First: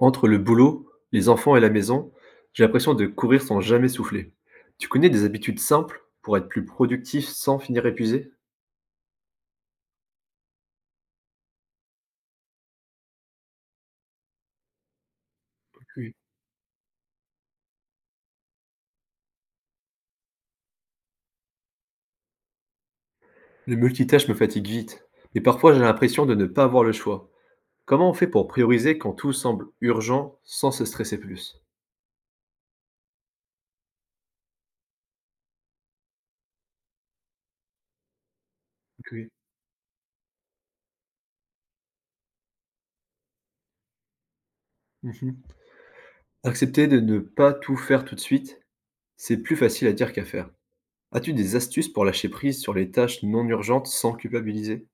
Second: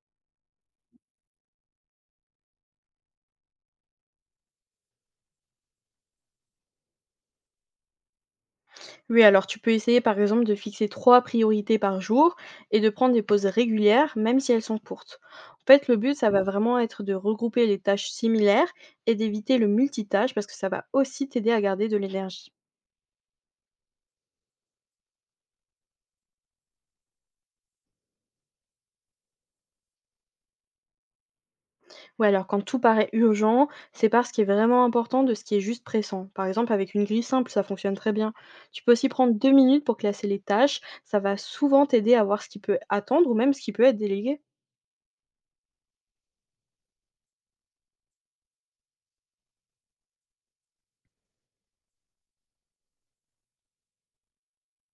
Entre le boulot, les enfants et la maison, j'ai l'impression de courir sans jamais souffler. Tu connais des habitudes simples pour être plus productif sans finir épuisé? Oui, alors tu peux essayer par exemple de fixer trois priorités par jour et de prendre des pauses régulières, même si elles sont courtes. En fait, le Oui. but, ça va vraiment être de regrouper les tâches similaires et d'éviter le multitâche parce que ça va aussi t'aider à garder de l'énergie. Le multitâche me fatigue vite, mais parfois j'ai l'impression de ne pas avoir le choix. Comment on fait pour prioriser quand tout semble urgent sans se stresser plus? Ou alors, quand tout paraît urgent, sépare ce qui est vraiment important de ce qui est juste pressant. Par exemple, avec une grille simple, ça fonctionne très bien. Tu peux aussi Ok. prendre 2 minutes pour classer les tâches. Ça va souvent t'aider à voir ce qui peut attendre ou même ce qui peut être délégué. Mhm. Accepter de ne pas tout faire tout de suite, c'est plus facile à dire qu'à faire. As-tu des astuces pour lâcher prise sur les tâches non urgentes sans culpabiliser?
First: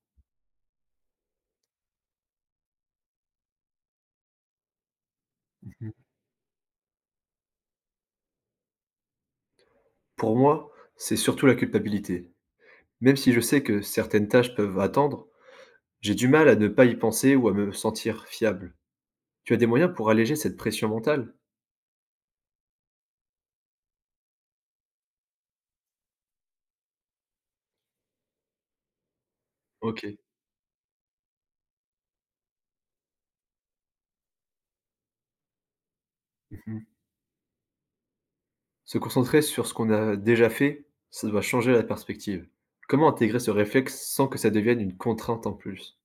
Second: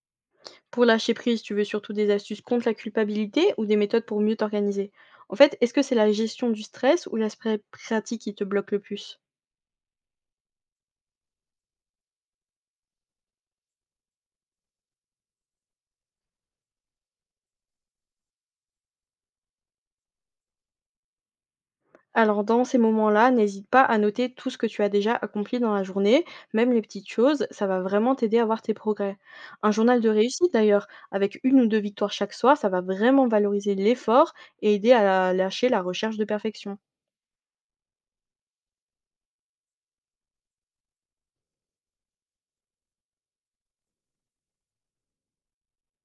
Pour lâcher prise, tu veux surtout des astuces contre la culpabilité ou des méthodes pour mieux t'organiser? En fait, est-ce que Mhm. c'est la gestion du stress ou l'aspect pratique qui te bloque le plus? Pour moi, c'est surtout la culpabilité. Même si je sais que certaines tâches peuvent attendre, j'ai du mal à ne pas y penser ou à me sentir fiable. Tu as des moyens pour alléger cette pression mentale? Alors, dans ces moments-là, n'hésite pas à noter tout ce que tu as déjà accompli dans la journée, même les petites choses, ça va vraiment t'aider à voir tes progrès. Un journal de Ok. réussite d'ailleurs, avec une ou deux victoires chaque soir, ça va vraiment valoriser l'effort et aider à lâcher la recherche de perfection. Mhm. Se concentrer sur ce qu'on a déjà fait, ça doit changer la perspective. Comment intégrer ce réflexe sans que ça devienne une contrainte en plus?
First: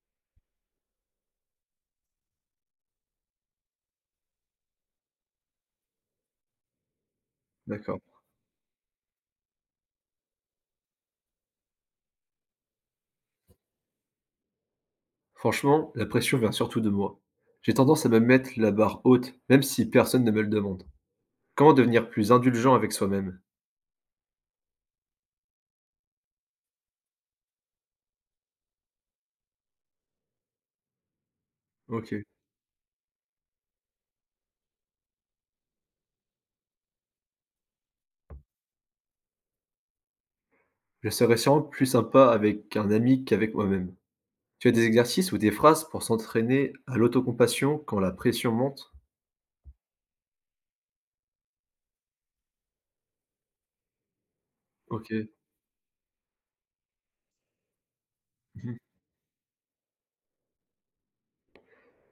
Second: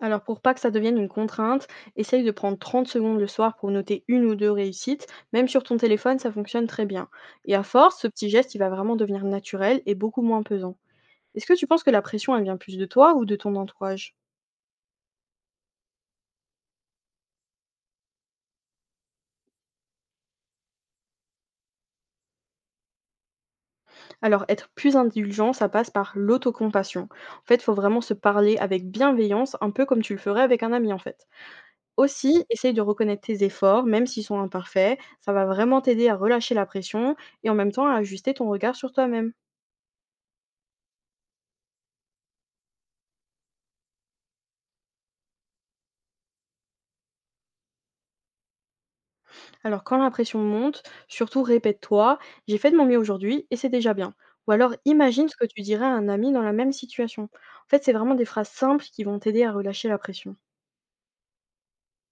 Alors pour pas que ça devienne une contrainte, essaye de prendre 30 secondes le soir pour noter une ou deux réussites. Même sur ton téléphone, ça fonctionne très bien. Et à D'accord. force, ce petit geste, il va vraiment devenir naturel et beaucoup moins pesant. Est-ce que tu penses que la pression, elle vient plus de toi ou de ton entourage? Franchement, la pression vient surtout de moi. J'ai tendance à me mettre la barre haute, même si personne ne me le demande. Comment devenir plus indulgent avec soi-même? Alors être plus indulgent, ça passe par l'autocompassion. En fait, il faut vraiment se parler avec bienveillance, un peu comme tu le ferais avec un ami en fait. Ok. Aussi, essaye de reconnaître tes efforts, même s'ils sont imparfaits. Ça va vraiment t'aider à relâcher la pression et en même temps à ajuster ton regard sur toi-même. Je serais sûrement plus sympa avec un ami qu'avec moi-même. Tu as des exercices ou des phrases pour s'entraîner à l'autocompassion quand la pression monte? Alors quand la pression monte, surtout répète-toi: «J'ai fait de mon mieux aujourd'hui et c'est déjà bien». Ou alors OK. imagine ce que tu dirais à un ami dans la même situation. En fait, c'est vraiment des phrases Mmh. simples qui vont t'aider à relâcher la pression.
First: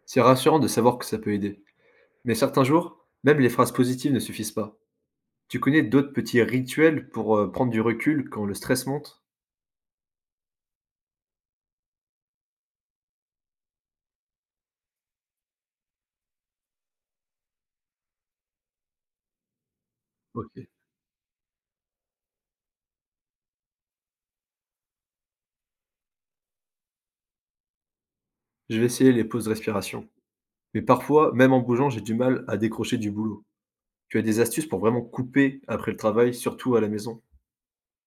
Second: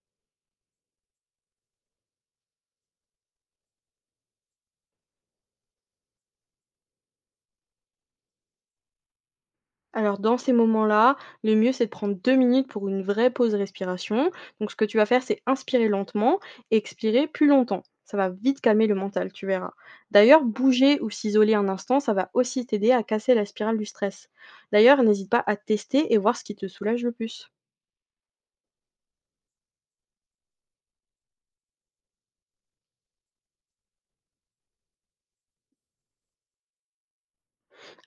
C'est rassurant de savoir que ça peut aider. Mais certains jours, même les phrases positives ne suffisent pas. Tu connais d'autres petits rituels pour, prendre du recul quand le stress monte? Alors dans ces moments-là, le mieux c'est de prendre 2 minutes pour une vraie pause respiration. Donc ce que tu vas faire, c'est inspirer lentement et expirer plus longtemps. Ça va vite calmer le mental, tu verras. D'ailleurs, OK. bouger ou s'isoler un instant, ça va aussi t'aider à casser la spirale du stress. D'ailleurs, n'hésite pas à tester et voir ce qui te soulage le plus. Je vais essayer les pauses de respiration. Mais parfois, même en bougeant, j'ai du mal à décrocher du boulot. Tu as des astuces pour vraiment couper après le travail, surtout à la maison?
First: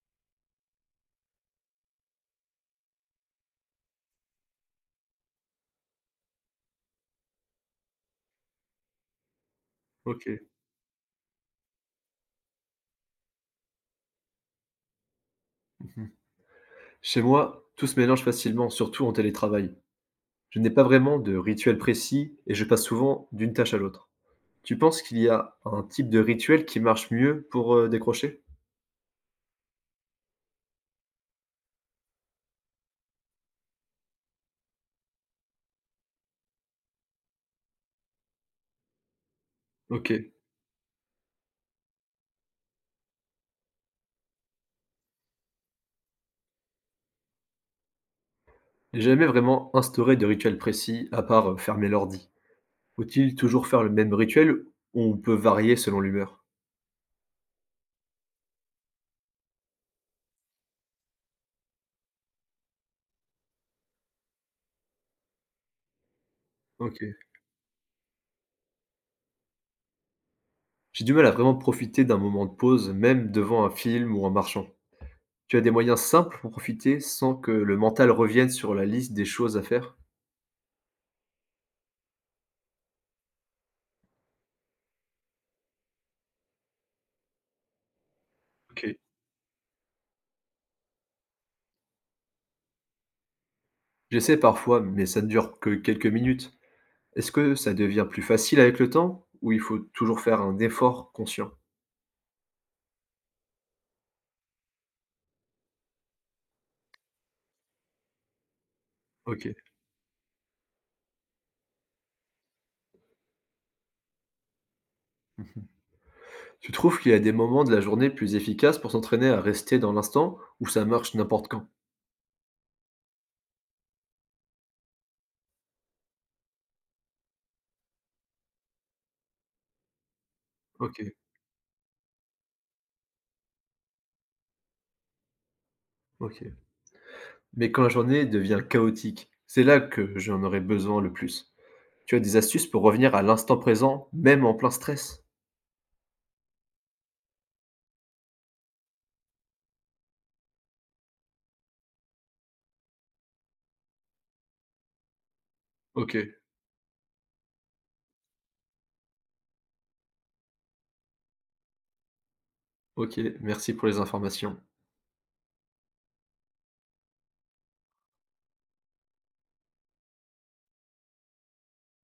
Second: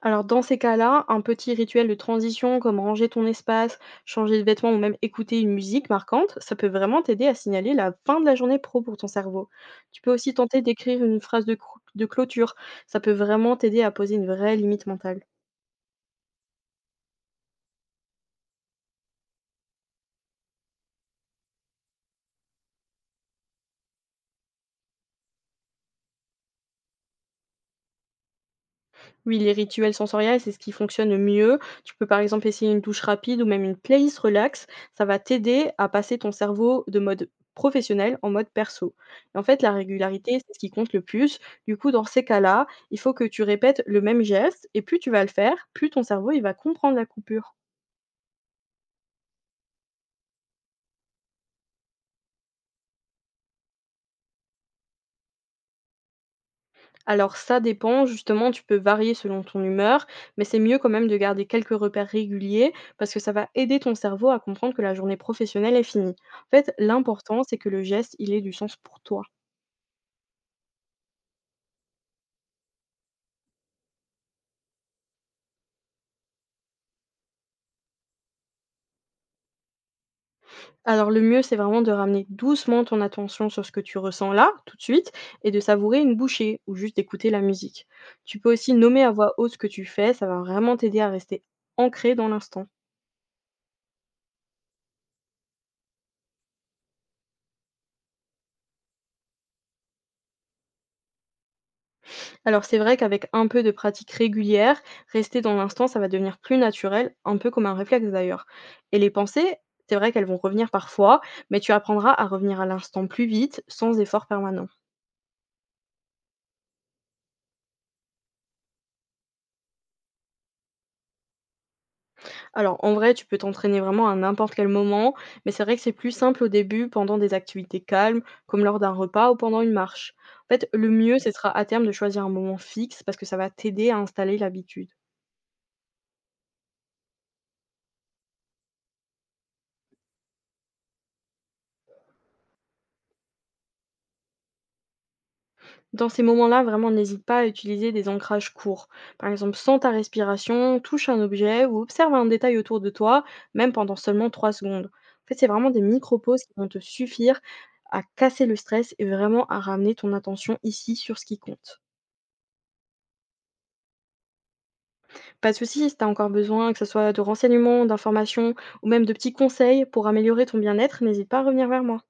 Alors dans ces cas-là, un petit rituel de transition comme ranger ton espace, changer de vêtements ou même écouter une musique marquante, ça peut vraiment t'aider à signaler la fin de la journée pro pour ton cerveau. Tu peux aussi OK. tenter d'écrire une phrase de clôture, ça peut vraiment t'aider à poser une vraie limite mentale. Mmh. Chez moi, tout se mélange facilement, surtout en télétravail. Je n'ai pas vraiment de rituel précis et je passe souvent d'une tâche à l'autre. Tu penses qu'il y a un type de rituel qui marche mieux pour décrocher? Oui, les rituels sensoriels, c'est ce qui fonctionne le mieux. Tu peux par exemple essayer une douche rapide ou même une playlist relax. Ça va t'aider à passer ton cerveau de mode professionnel en mode perso. Et en fait, la Ok. régularité, c'est ce qui compte le plus. Du coup, dans ces cas-là, il faut que tu répètes le même geste et plus tu vas le faire, plus ton cerveau il va comprendre la coupure. J'ai jamais vraiment instauré de rituel précis à part fermer l'ordi. Faut-il toujours faire le même rituel ou on peut varier selon l'humeur? Alors ça dépend, justement, tu peux varier selon ton humeur, mais c'est mieux quand même de garder quelques repères réguliers parce que ça va aider ton cerveau à comprendre que la journée professionnelle est finie. En fait, Ok. l'important, c'est que le geste, il ait du sens pour toi. J'ai du mal à vraiment profiter d'un moment de pause, même devant un film ou en marchant. Tu as des moyens simples pour profiter sans que le mental revienne sur la liste des choses à faire? Alors le mieux, c'est vraiment de ramener doucement ton attention sur ce que tu ressens là, tout de suite, et de savourer une bouchée ou juste d'écouter la musique. Tu peux aussi Ok. nommer à voix haute ce que tu fais, ça va vraiment t'aider à rester ancré dans l'instant. J'essaie parfois, mais ça ne dure que quelques minutes. Est-ce que ça devient plus facile avec le temps ou il faut toujours faire un effort conscient? Alors c'est vrai qu'avec un peu de pratique régulière, rester dans l'instant, ça va devenir plus naturel, un peu comme un réflexe d'ailleurs. Et les OK. pensées, c'est vrai qu'elles vont revenir parfois, mais tu apprendras à revenir à l'instant plus vite, sans effort permanent. Tu trouves qu'il y a des moments de la journée plus efficaces pour s'entraîner à rester dans l'instant ou ça marche n'importe quand? Alors en vrai, tu peux t'entraîner vraiment à n'importe quel moment, mais c'est vrai que c'est plus simple au début pendant des activités calmes, comme lors d'un repas ou pendant une marche. En fait, le OK, mieux, ce sera à terme de choisir un moment fixe parce que ça va t'aider à installer l'habitude. OK. Mais quand la journée devient chaotique, c'est là que j'en aurais besoin le plus. Tu as des astuces pour revenir à l'instant présent, même en plein stress? Dans ces moments-là, vraiment, n'hésite pas à utiliser des ancrages courts. Par exemple, sens ta respiration, touche un objet ou observe un détail autour de toi, même pendant seulement 3 secondes. En fait, c'est vraiment des OK, micro-pauses qui vont te suffire à casser le stress et vraiment à ramener ton attention ici sur ce qui compte. OK, merci pour les informations. Pas de souci, si tu as encore besoin, que ce soit de renseignements, d'informations ou même de petits conseils pour améliorer ton bien-être, n'hésite pas à revenir vers moi.